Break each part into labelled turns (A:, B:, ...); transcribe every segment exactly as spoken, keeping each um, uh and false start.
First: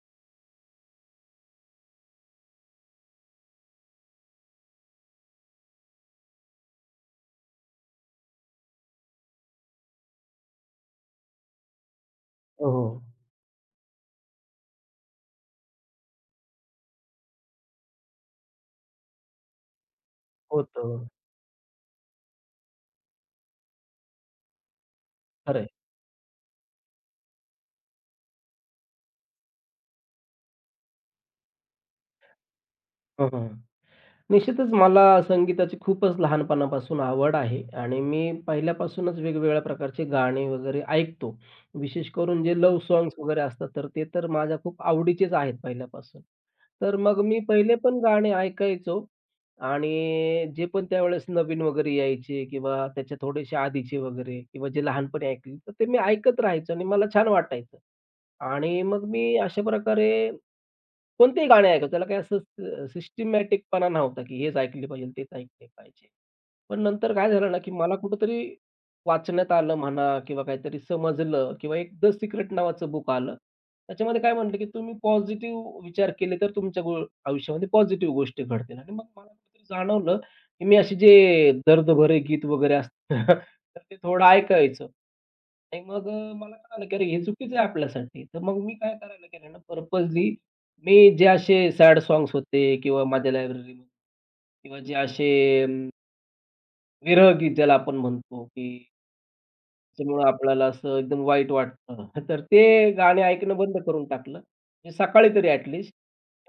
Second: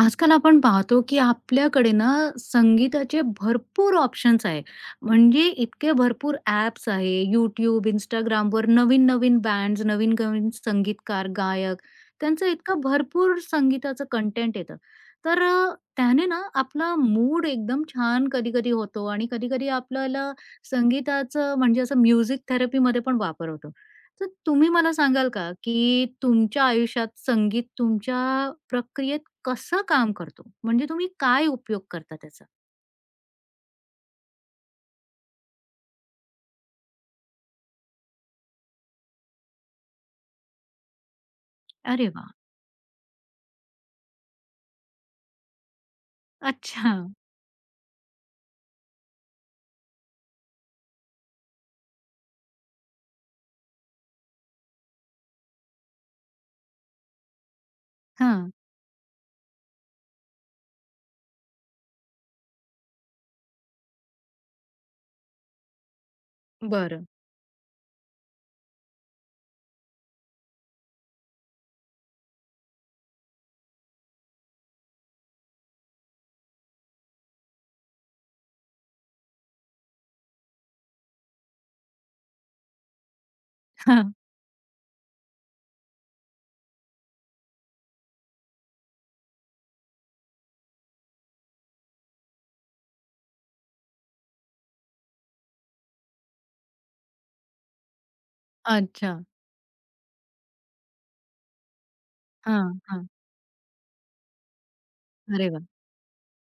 A: आजकाल आपण पाहतो, की आपल्याकडे ना संगीताचे भरपूर ऑप्शन्स आहे. म्हणजे इतके भरपूर ॲप्स आहे. यूट्यूब, Instagramवर नवीन-नवीन बँड्स, नवीन-नवीन संगीतकार, गायक त्यांचं
B: हो,
A: इतकं
B: हो.
A: भरपूर संगीताचं कंटेंट येतं. तर अ, त्याने ना आपला मूड एकदम छान कधी-कधी होतो आणि कधी-कधी आपल्याला
B: होतं.
A: संगीताचं म्हणजे असं म्युझिक थेरपीमध्ये पण वापर होतो. तर तुम्ही मला सांगाल का,
B: खरं आहे.
A: की तुमच्या आयुष्यात संगीत तुमच्या प्रक्रियेत कसं काम करतो? म्हणजे तुम्ही काय उपयोग करता त्याचा?
B: हं, हं. निश्चितच मला संगीताची खूपच लहानपणापासून आवड आहे आणि मी पहिल्यापासूनच वेगवेगळ्या प्रकारचे गाणे वगैरे ऐकतो.
A: अरे
B: विशेष
A: वाह!
B: करून जे लव्ह सॉन्ग्स वगैरे असतात, तर ते तर माझ्या खूप आवडीचेच आहेत पहिल्यापासून.
A: अच्छा.
B: तर मग मी पहिले पण गाणे ऐकायचो आणि जे पण त्यावेळेस नवीन वगैरे यायचे किंवा त्याच्या थोडेसे आधीचे वगैरे किंवा जे लहानपणी ऐकले, तर ते मी ऐकत राहायचो आणि मला छान वाटायचं.
A: हां.
B: आणि मग मी अशा प्रकारे कोणतेही गाणे ऐकायचो. त्याला काही असं अ, सिस्टमॅटिकपणा नव्हता, की हेच ऐकले पाहिजे, तेच ऐकले पाहिजे. पण
A: बरं.
B: नंतर काय झालं ना, की मला कुठेतरी वाचण्यात आलं म्हणा किंवा काहीतरी समजलं किंवा एक द सिक्रेट नावाचं बुक आलं. त्याच्यामध्ये काय म्हटलं, की तुम्ही पॉझिटिव्ह विचार केले तर तुमच्या गो आयुष्यामध्ये पॉझिटिव्ह गोष्टी घडतील. आणि मग मला कुठेतरी जाणवलं, की मी असे जे दर्दभरे गीत वगैरे असतं तर ते
A: हां.
B: थोडं ऐकायचो. आणि मग अ, मला कळालं की अरे हे चुकीचं आहे आपल्यासाठी. तर मग मी काय करायला केलं ना पर्पजली मी जे असे सॅड सॉन्ग्स होते किंवा माझ्या लायब्ररीमध्ये किंवा जे असे अं, विरह गीत ज्याला आपण म्हणतो, की
A: अच्छा.
B: त्याच्यामुळं आपल्याला असं एकदम वाईट वाटतं. तर
A: हां,
B: ते
A: हां.
B: गाणे ऐकणं बंद करून टाकलं. म्हणजे सकाळी तरी
A: अरे वाह!
B: ॲटलीस्ट.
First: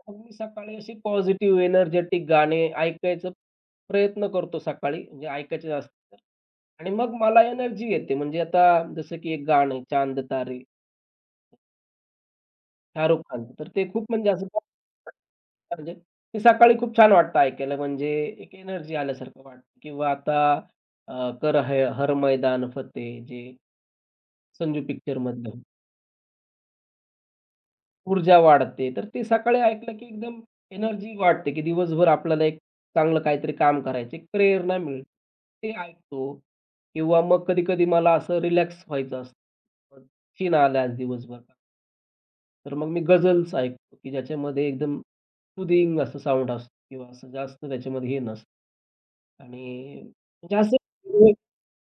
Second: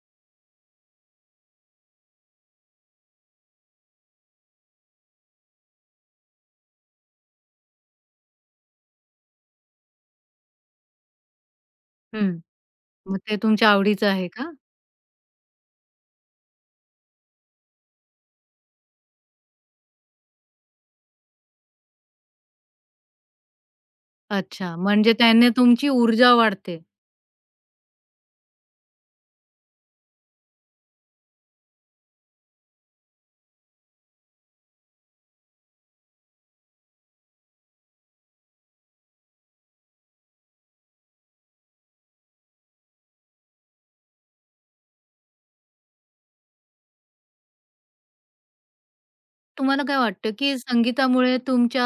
B: मग मी सकाळी अशी पॉझिटिव्ह एनर्जेटिक गाणे ऐकायचा प्रयत्न करतो सकाळी, म्हणजे ऐकायचे असतील आणि मग मला एनर्जी येते. म्हणजे आता जसं की एक गाणं आहे चांद तारे.
A: हं. मग
B: शाहरुख
A: ते
B: खानचं. तर
A: तुमच्या
B: ते खूप
A: आवडीचं आहे
B: म्हणजे असं
A: का?
B: म्हणजे ते सकाळी खूप छान वाटतं ऐकायला म्हणजे एक एनर्जी आल्यासारखं वाटतं किंवा आता अ, कर है हर मैदान फतेह जे
A: अच्छा.
B: संजू
A: म्हणजे त्याने
B: पिक्चरमधलं
A: तुमची ऊर्जा वाढते.
B: ऊर्जा वाढते. तर ते सकाळी ऐकलं की एकदम एनर्जी वाटते, की दिवसभर आपल्याला एक चांगलं काहीतरी काम करायचं, एक प्रेरणा मिळते. ते ऐकतो किंवा मग कधी-कधी मला असं रिलॅक्स व्हायचं असतं. मग शीण आला आज दिवसभर. तर मग मी गझल्स ऐकतो, की ज्याच्यामध्ये एकदम सुदिंग असं साउंड असतं किंवा असं जास्त त्याच्यामध्ये हे नसतं
A: तुम्हाला काय
B: आणि
A: वाटतं,
B: म्हणजे
A: की
B: असं
A: संगीतामुळे तुमच्या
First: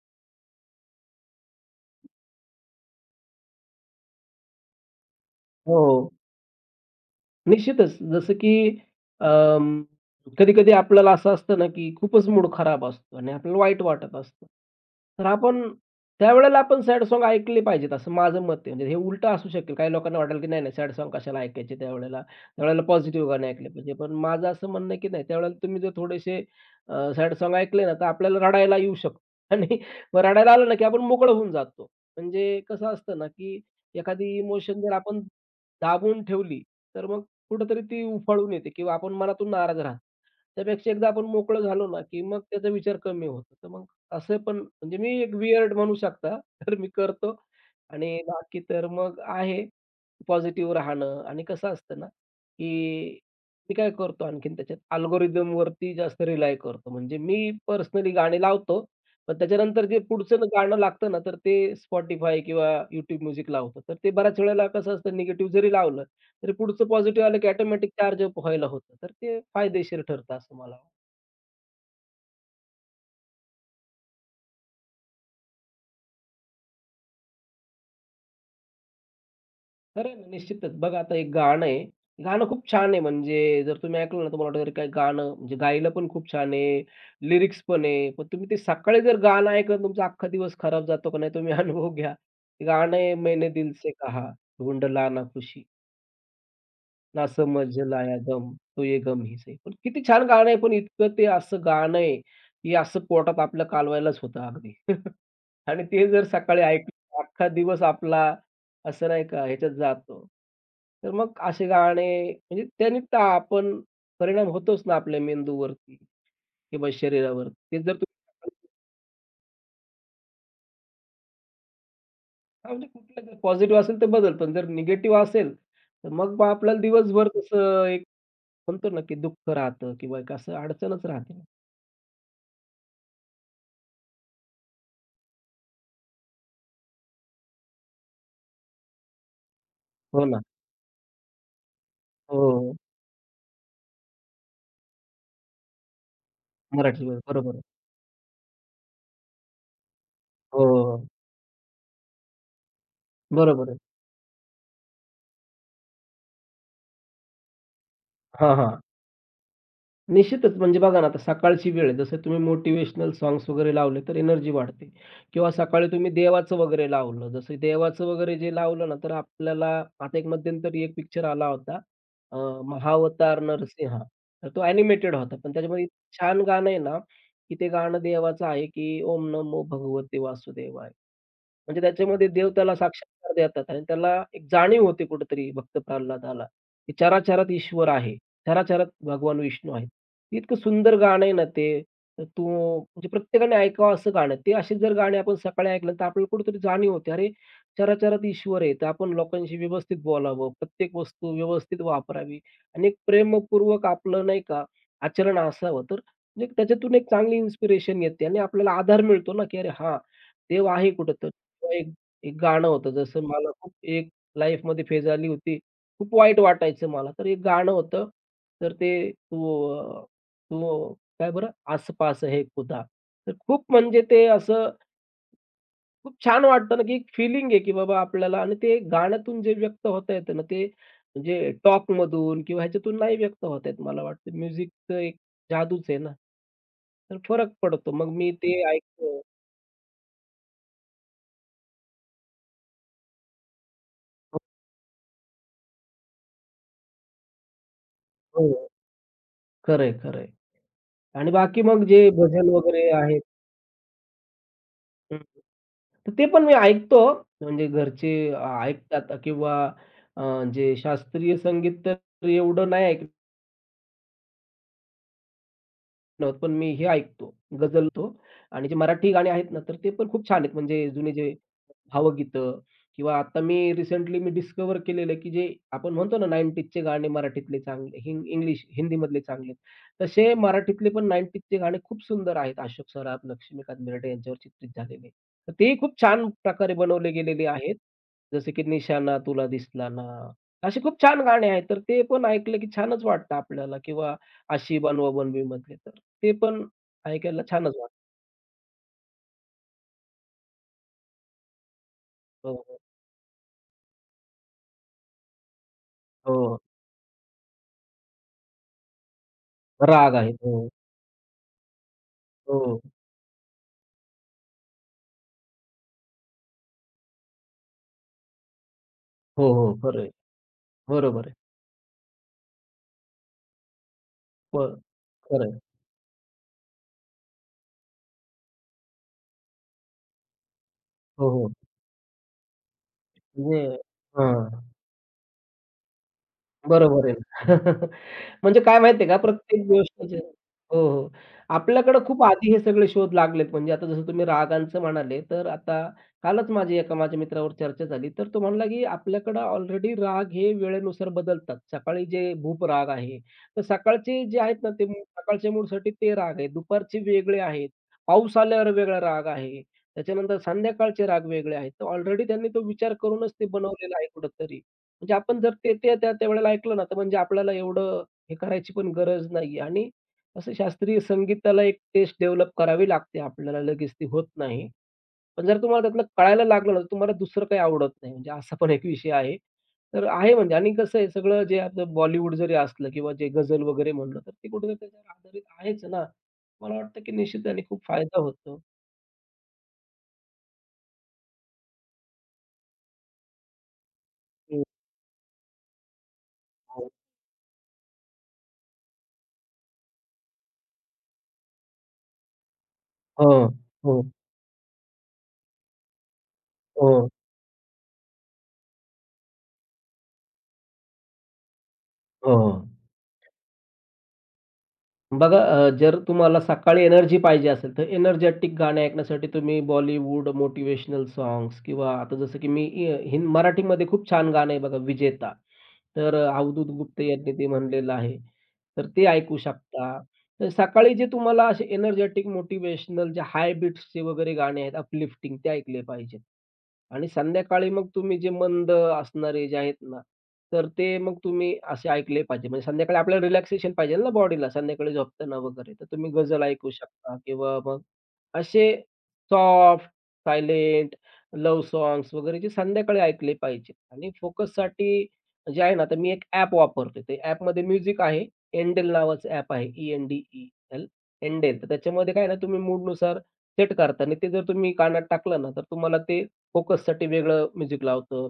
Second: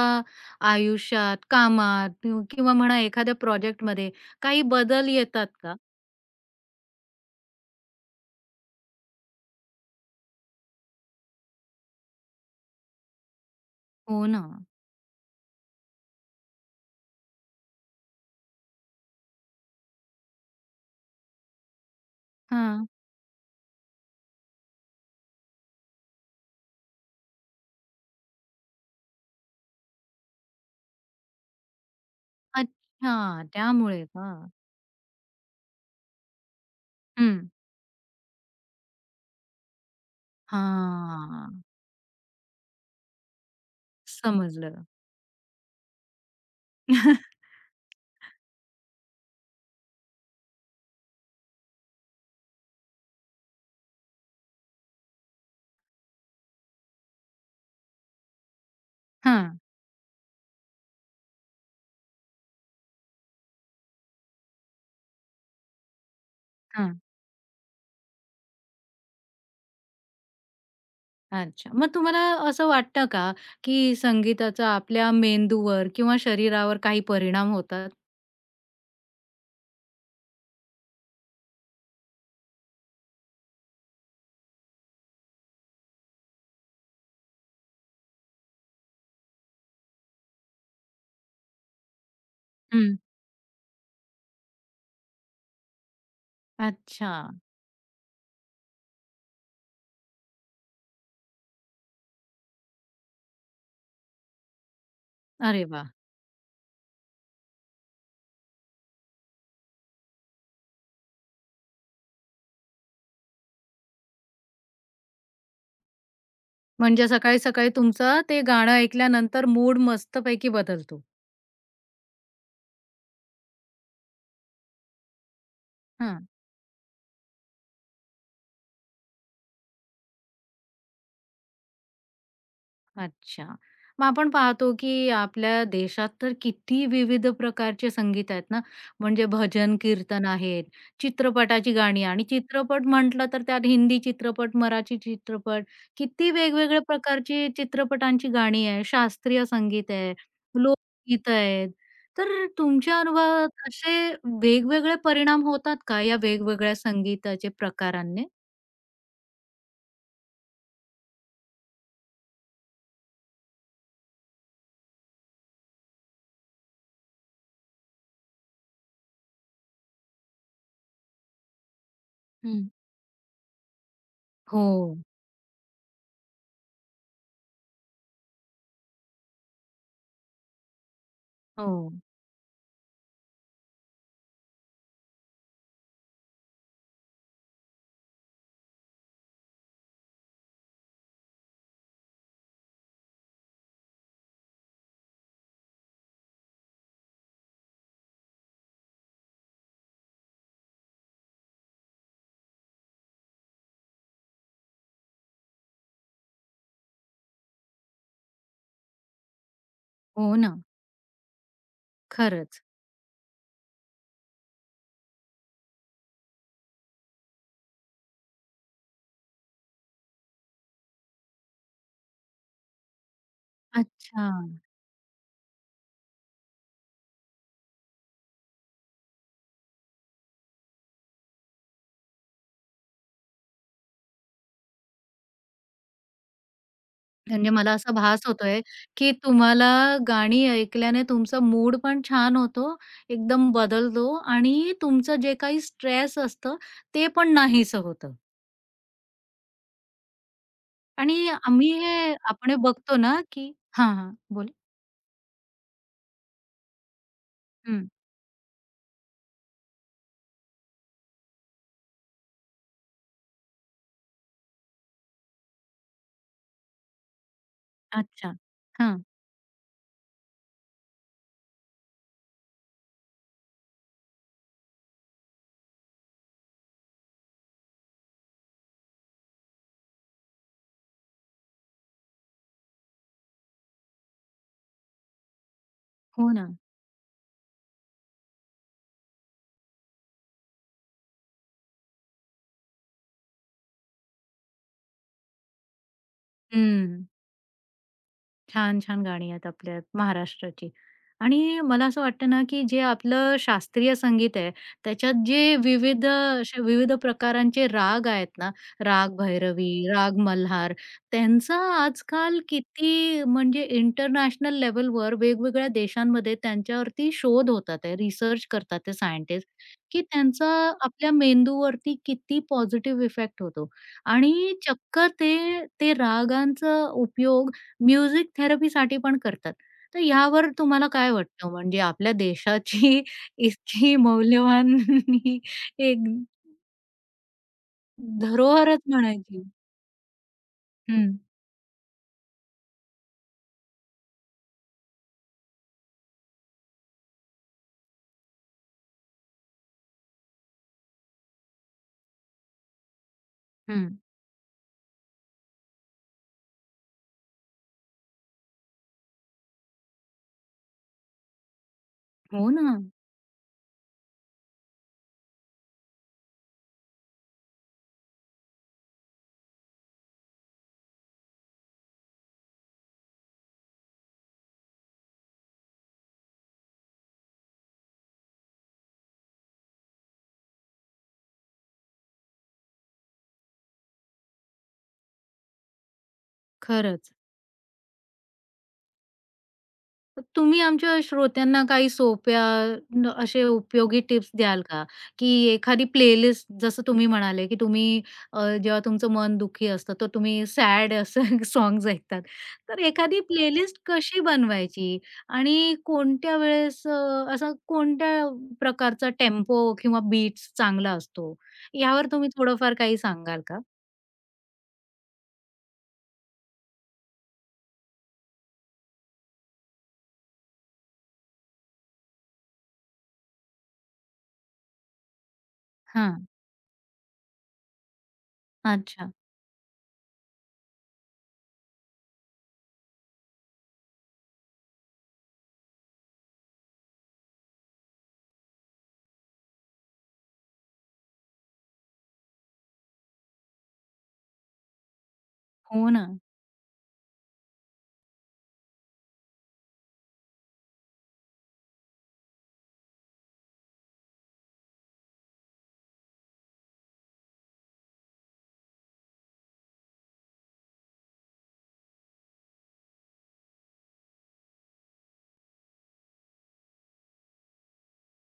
A: आयुष्यात, कामात किंव किंवा म्हणा एखाद्या प्रोजेक्टमध्ये काही बदल येतात का?
B: हो. निश्चितच. जसं की अं, कधी-कधी आपल्याला असं असतं ना, की खूपच मूड खराब असतो आणि आपल्याला वाईट वाटत
A: हो ना.
B: असतं. तर आपण त्यावेळेला आपण सॅड सॉन्ग ऐकले पाहिजेत, असं माझं मत आहे. म्हणजे हे उलटं असू शकेल. काही लोकांना वाटेल, की नाही-नाही सॅड सॉन्ग कशाला ऐकायचे त्यावेळेला, त्यावेळेला
A: हां.
B: पॉझिटिव्ह गाणे ऐकले पाहिजे. पण माझं असं म्हणणं आहे, की नाही त्यावेळेला तुम्ही जर थोडेसे सॅड सॉन्ग ऐकले ना, तर आपल्याला रडायला येऊ शकतं. आणि मग रडायला आलं ना, की आपण मोकळं होऊन जातो. म्हणजे कसं
A: अच्छा.
B: असतं ना, की
A: त्यामुळे
B: एखादी
A: का?
B: इमोशन जर आपण दाबून ठेवली, तर मग
A: हं.
B: कुठेतरी ती उफाळून येते किंवा आपण मनातून नाराज राहतो. त्यापेक्षा एकदा आपण
A: हां.
B: मोकळं झालो ना, की मग त्याचा विचार कमी होतो. तर मग असं पण
A: समजलं.
B: म्हणजे मी एक वियर्ड म्हणू शकता. तर मी करतो आणि बाकी तर मग आहे पॉझिटिव्ह राहणं आणि कसं असतं ना, की मी काय करतो आणखीन त्याच्यात अल्गोरिदमवरती जास्त रिलाय करतो. म्हणजे मी पर्सनली गाणी लावतो, पण
A: हां.
B: त्याच्यानंतर जे पुढचं न- गाणं लागतं ना, तर ते Spotify किंवा YouTube म्युझिक लावतो. तर ते बऱ्याच वेळेला कसं असतं निगेटिव्ह जरी लावलं, तर पुढचं
A: हां.
B: पॉझिटिव्ह आलं की ऑटोमॅटिक चार्ज अप व्हायला होतं. तर ते फायदेशीर ठरतं असं मला वाटतं.
A: अच्छा. मग तुम्हाला असं वाटतं का, की संगीताचा आपल्या मेंदूवर किंवा शरीरावर काही परिणाम होतात?
B: खरं आहे ना, निश्चितच. बघा आता एक गाणं आहे. गाणं खूप छान आहे म्हणजे जर तुम्ही ऐकलं ना, तुम्हाला वाटेल अरे काय गाणं म्हणजे गायला पण खूप छान आहे, लिरिक्स पण आहे. पण तुम्ही ते सकाळी जर गाणं ऐकलं तुमचा अख्खा दिवस खराब जातो का नाही तुम्ही अनुभव घ्या. ते
A: हं.
B: गाणं आहे मैंने दिल से कहा ढूंढ लाना खुशी.
A: अच्छा.
B: ना समझला या गम, तो ये गम ही सही. पण किती छान गाणं आहे, पण इतकं ते असं गाणं आहे, की असं पोटात आपल्या कालवायलाच होतं अगदी.
A: अरे
B: आणि
A: वाह!
B: ते जर सकाळी ऐकलं अख्खा दिवस आपला असं नाही का ह्याच्यात जातो. तर मग असे गाणे म्हणजे त्याने तर आपण परिणाम होतोच ना आपल्या मेंदूवरती किंवा
A: म्हणजे
B: शरीरावर.
A: सकाळी-सकाळी
B: ते जर
A: तुमचं ते
B: तुम्ही
A: गाणं ऐकल्यानंतर मूड मस्तपैकी बदलतो.
B: हां, म्हणजे कुठलं पॉझिटिव्ह असेल तर बदल, पण जर निगेटिव्ह असेल, तर
A: हां.
B: मग बा आपल्याला दिवसभर तसं एक म्हणतो ना, की दुःख राहतं किंवा एक असं अडचणच राहते.
A: अच्छा. मग आपण पाहतो, की आपल्या देशात तर किती विविध प्रकारचे संगीत आहेत ना, म्हणजे भजन,
B: हो
A: कीर्तन
B: ना.
A: आहेत, चित्रपटाची गाणी आणि
B: हो, हो. हो.
A: चित्रपट म्हटलं तर त्यात हिंदी चित्रपट, मराठी चित्रपट, किती वेगवेगळ्या
B: मराठी.
A: प्रकारची
B: बरोबर आहे.
A: चित्रपटांची गाणी आहे, शास्त्रीय संगीत आहे,
B: हो, हो, हो.
A: लोकगीतं आहेत. तर तुमच्या अनुभवात
B: बरोबर आहे.
A: असे वेगवेगळे परिणाम होतात का या वेगवेगळ्या संगीताचे प्रकारांनी?
B: हां, हां. निश्चितच. म्हणजे बघा ना, आता सकाळची वेळ आहे. जसं तुम्ही मोटिव्हेशनल सॉन्ग्स वगैरे लावले, तर एनर्जी वाढते किंवा सकाळी तुम्ही देवाचं वगैरे लावलं. जसं देवाचं वगैरे जे लावलं ना, तर आपल्याला आता एक मध्यंतरी एक पिक्चर आला होता अ,
A: हं.
B: महावतार नरसिंहा. तर तो
A: हो.
B: ॲनिमेटेड होता. पण त्याच्यामध्ये इतकं छान गाणं आहे ना, की ते गाणं देवाचं आहे, की ओम नमो भगवते वासुदेवाय. म्हणजे
A: हो.
B: त्याच्यामध्ये देव त्याला साक्षात्कार देतात आणि त्याला एक जाणीव होते कुठेतरी भक्त प्रल्हादाला, की चराचरात ईश्वर आहे. चराचरात भगवान विष्णू आहे. इतकं सुंदर गाणं आहे ना ते. तर तू म्हणजे प्रत्येकाने ऐकावं असं गाणं. ते असे जर गाणे आपण सकाळी ऐकलं तर आपल्याला कुठेतरी जाणीव होते, अरे चराचरात ईश्वर आहे. तर आपण लोकांशी व्यवस्थित बोलावं, प्रत्येक वस्तू व्यवस्थित वापरावी आणि एक प्रेमपूर्वक आपलं नाही का आचरण असावं. तर म्हणजे त्याच्यातून एक चांगली इन्स्पिरेशन येते आणि आपल्याला आधार मिळतो ना, की अरे हां,
A: हो ना.
B: देव आहे कुठेतरी. किंवा एक एक
A: खरंच.
B: गाणं होतं जसं मला खूप एक लाईफमध्ये फेज आली होती. खूप वाईट वाटायचं मला. तर एक गाणं होतं. तर ते तो तो काय बरं? आस-पास है खुदा. तर खूप म्हणजे ते
A: अच्छा.
B: असं खूप छान वाटतं ना, की एक फीलिंग आहे, की बाबा आपल्याला आणि ते गाण्यातून जे व्यक्त होता येतं ना, ते म्हणजे टॉकमधून किंवा ह्याच्यातून नाही व्यक्त होत आहेत. मला वाटतं म्युझिकचं एक जादूच आहे ना, तर
A: म्हणजे
B: फरक
A: मला
B: पडतो.
A: असा
B: मग
A: भास
B: मी ते
A: होतोय, की
B: ऐकतो.
A: तुम्हाला गाणी ऐकल्याने तुमचा मूड पण छान होतो, एकदम बदलतो आणि तुमचं जे काही स्ट्रेस असतं, ते पण नाहीसं होतं.
B: हो, खरं आहे,
A: आणि
B: आणि बाकी
A: आम्ही
B: मग जे
A: हे
B: भजन
A: आपण हे
B: वगैरे
A: बघतो ना,
B: आहेत
A: की हां, हां. बोला.
B: हं, तर ते पण मी ऐकतो. म्हणजे
A: हं.
B: घरचे अ, ऐकतात किंवा अ, जे शास्त्रीय संगीत तर एवढं नाही ऐकत. नव्हतं, पण मी हे ऐकतो, गझल तो
A: अच्छा.
B: आणि जे
A: हां.
B: मराठी गाणी आहेत ना, तर ते पण खूप छान आहेत. म्हणजे जुने जे भावगीतं किंवा आता मी रिसेंटली मी डिस्कव्हर केलेलं आहे, की जे आपण म्हणतो ना नव्वदचे गाणे मराठीतले चांगले, हिंग इंग्लिश हिंदीमधले चांगले तसे मराठीतले पण नव्वदचे गाणे खूप सुंदर आहेत. अशोक सराफ, लक्ष्मीकांत बेर्डे यांच्यावर चित्रित झालेले. तर तेही खूप छान
A: हो ना.
B: प्रकारे बनवले गेलेले आहेत. जसे की निशाणा, तुला दिसला ना, असे खूप छान गाणे आहेत. तर ते पण ऐकलं की छानच वाटतं आपल्याला किंवा आशी बनवा बनवी मधले तर. ते पण
A: हं.
B: ऐकायला छानच वाटतं.
A: छान, छान गाणी आहेत आपल्या महाराष्ट्राची. आणि मला असं वाटतं ना,
B: हो,
A: की
B: हो.
A: जे आपलं शास्त्रीय संगीत आहे, त्याच्यात जे विविध
B: हो.
A: असे विविध प्रकारांचे राग आहेत ना, राग भैरवी,
B: राग
A: राग
B: आहेत. हो,
A: मल्हार, त्यांचा आजकाल
B: हो.
A: किती म्हणजे इंटरनॅशनल लेव्हलवर वेगवेगळ्या देशांमध्ये त्यांच्यावरती शोध होतात आहे, रिसर्च करतात ते
B: हो,
A: सायंटिस्ट,
B: हो. खरं
A: की
B: आहे.
A: त्यांचा आपल्या
B: बरोबर आहे.
A: मेंदूवरती किती पॉझिटिव्ह इफेक्ट होतो. आणि
B: हो,
A: चक्क
B: खरं आहे.
A: ते, ते रागांचा उपयोग म्युझिक थेरपीसाठी पण करतात. तर ह्यावर तुम्हाला काय
B: हो, हो.
A: वाटतं? म्हणजे आपल्या देशाची
B: म्हणजे
A: इतकी
B: हां.
A: मौल्यवान ही एक
B: बरोबर आहे ना. म्हणजे काय
A: धरोहरच
B: माहिती का
A: म्हणायची.
B: प्रत्येक गोष्टीचे हो, हो.
A: हं.
B: आपल्याकडे खूप आधी हे सगळे शोध लागलेत. म्हणजे आता जसं तुम्ही रागांचं म्हणाले, तर आता कालच माझी एका माझ्या मित्रावर चर्चा झाली. तर तो म्हणला, की आपल्याकडं ऑलरेडी राग हे वेळेनुसार बदलतात. सकाळी जे भूप राग आहे, तर
A: हं.
B: सकाळचे जे आहेत ना, ते मू- सकाळच्या मूडसाठी ते राग आहेत. दुपारचे वेगळे आहेत. पाऊस आल्यावर वेगळा राग आहे. त्याच्यानंतर संध्याकाळचे राग वेगळे आहेत. तर ऑलरेडी त्यांनी
A: हो
B: तो
A: ना.
B: विचार करूनच ते बनवलेलं आहे कुठेतरी. म्हणजे आपण जर ते ते त्या त्या त्यावेळेला ऐकलं ना, तर म्हणजे आपल्याला एवढं हे करायची पण गरज नाहीये आणि असं शास्त्रीय संगीताला एक टेस्ट डेव्हलप करावी लागते आपल्याला, लगेच ती होत नाही. पण जर तुम्हाला त्यातलं कळायला लागलं ना, तर तुम्हाला दुसरं काही आवडत नाही. म्हणजे असा पण एक विषय आहे. तर आहे म्हणजे आणि कसं आहे सगळं जे आपलं बॉलिवूड जरी असलं किंवा जे गझल वगैरे म्हणलं, तर ते कुठेतरी त्याच्यावर आधारित आहेच ना. मला वाटतं की
A: खरंच.
B: निश्चित त्याने खूप फायदा होतो.
A: तुम्ही आमच्या श्रोत्यांना काही सोप्या न असे उपयोगी टिप्स द्याल का? की एखादी प्लेलिस्ट जसं
B: हो,
A: तुम्ही म्हणाले, की तुम्ही अ, जेव्हा तुमचं मन दुःखी असतं, तर तुम्ही सॅड असं सॉन्ग्स ऐकतात. तर एखादी
B: हो,
A: प्लेलिस्ट
B: हो,
A: कशी बनवायची? आणि कोणत्या वेळेस
B: हो,
A: अ, असा कोणत्या प्रकारचा टेम्पो किंवा बीट्स चांगला असतो? यावर तुम्ही
B: हो.
A: थोडंफार काही सांगाल का?
B: बघा अ, जर तुम्हाला सकाळी एनर्जी पाहिजे असेल, तर एनर्जेटिक गाणे ऐकण्यासाठी तुम्ही बॉलिवूड, मोटिव्हेशनल सॉन्ग्स किंवा आता जसं की मी अ, हिंद मराठीमध्ये खूप छान गाणं आहे बघा विजेता. तर अ,
A: हां.
B: अवधूत गुप्ते यांनी ते म्हणलेलं आहे. तर ते
A: अच्छा.
B: ऐकू शकता. तर सकाळी जे तुम्हाला असे एनर्जेटिक, मोटिव्हेशनल जे हाय बीट्सचे वगैरे गाणे आहेत अपलिफ्टिंग ते ऐकले पाहिजेत. आणि संध्याकाळी मग तुम्ही जे मंद असणारे जे आहेत ना, तर ते मग तुम्ही असे ऐकले पाहिजे. म्हणजे संध्याकाळी आपल्याला रिलॅक्सेशन पाहिजे ना बॉडीला संध्याकाळी झोपताना वगैरे. तर
A: हो ना.
B: तुम्ही गझल ऐकू शकता किंवा मग असे सॉफ्ट, सायलेंट, लव्ह सॉन्ग्स वगैरे जे संध्याकाळी ऐकले पाहिजे. आणि फोकससाठी जे आहे ना, आता मी एक ॲप वापरतोय. ते ॲपमध्ये म्युझिक आहे. एंडेल नावाचं ॲप आहे. E N D E L, Endel. तर त्याच्यामध्ये काय आहे ना, तुम्ही मूडनुसार सेट करता आणि ते जर तुम्ही कानात टाकलं ना, तर तुम्हाला ते फोकससाठी वेगळं म्युझिक लावतो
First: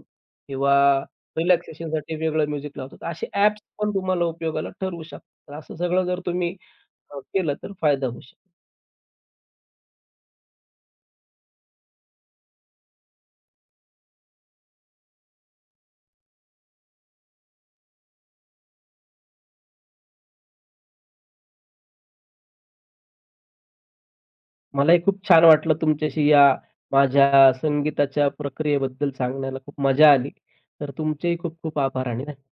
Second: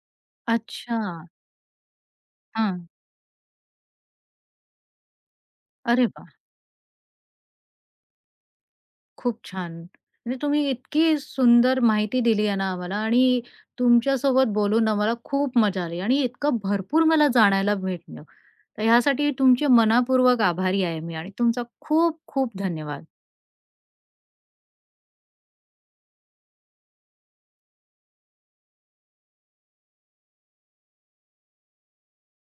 B: किंवा
A: अच्छा.
B: रिलॅक्सेशनसाठी वेगळं म्युझिक
A: हां.
B: लावतो. तर असे ॲप्स पण तुम्हाला उपयोगाला ठरवू शकतात. असं सगळं
A: अरे
B: जर
A: वाह!
B: तुम्ही अ, केलं तर फायदा होऊ शकतो.
A: खूप छान. म्हणजे तुम्ही इतकी सुंदर माहिती दिली आहे ना आम्हाला आणि तुमच्यासोबत बोलून आम्हाला खूप मजा आली आणि इतकं भरपूर मला जाणायला भेटलं. तर ह्यासाठी तुमचे मनःपूर्वक आभारी आहे मी आणि तुमचा खूप खूप धन्यवाद.
B: मलाही खूप छान वाटलं तुमच्याशी या माझ्या संगीताच्या प्रक्रियेबद्दल सांगण्याला खूप मजा आली. तर तुमचेही खूप खूप आभार आणि धन्यवाद.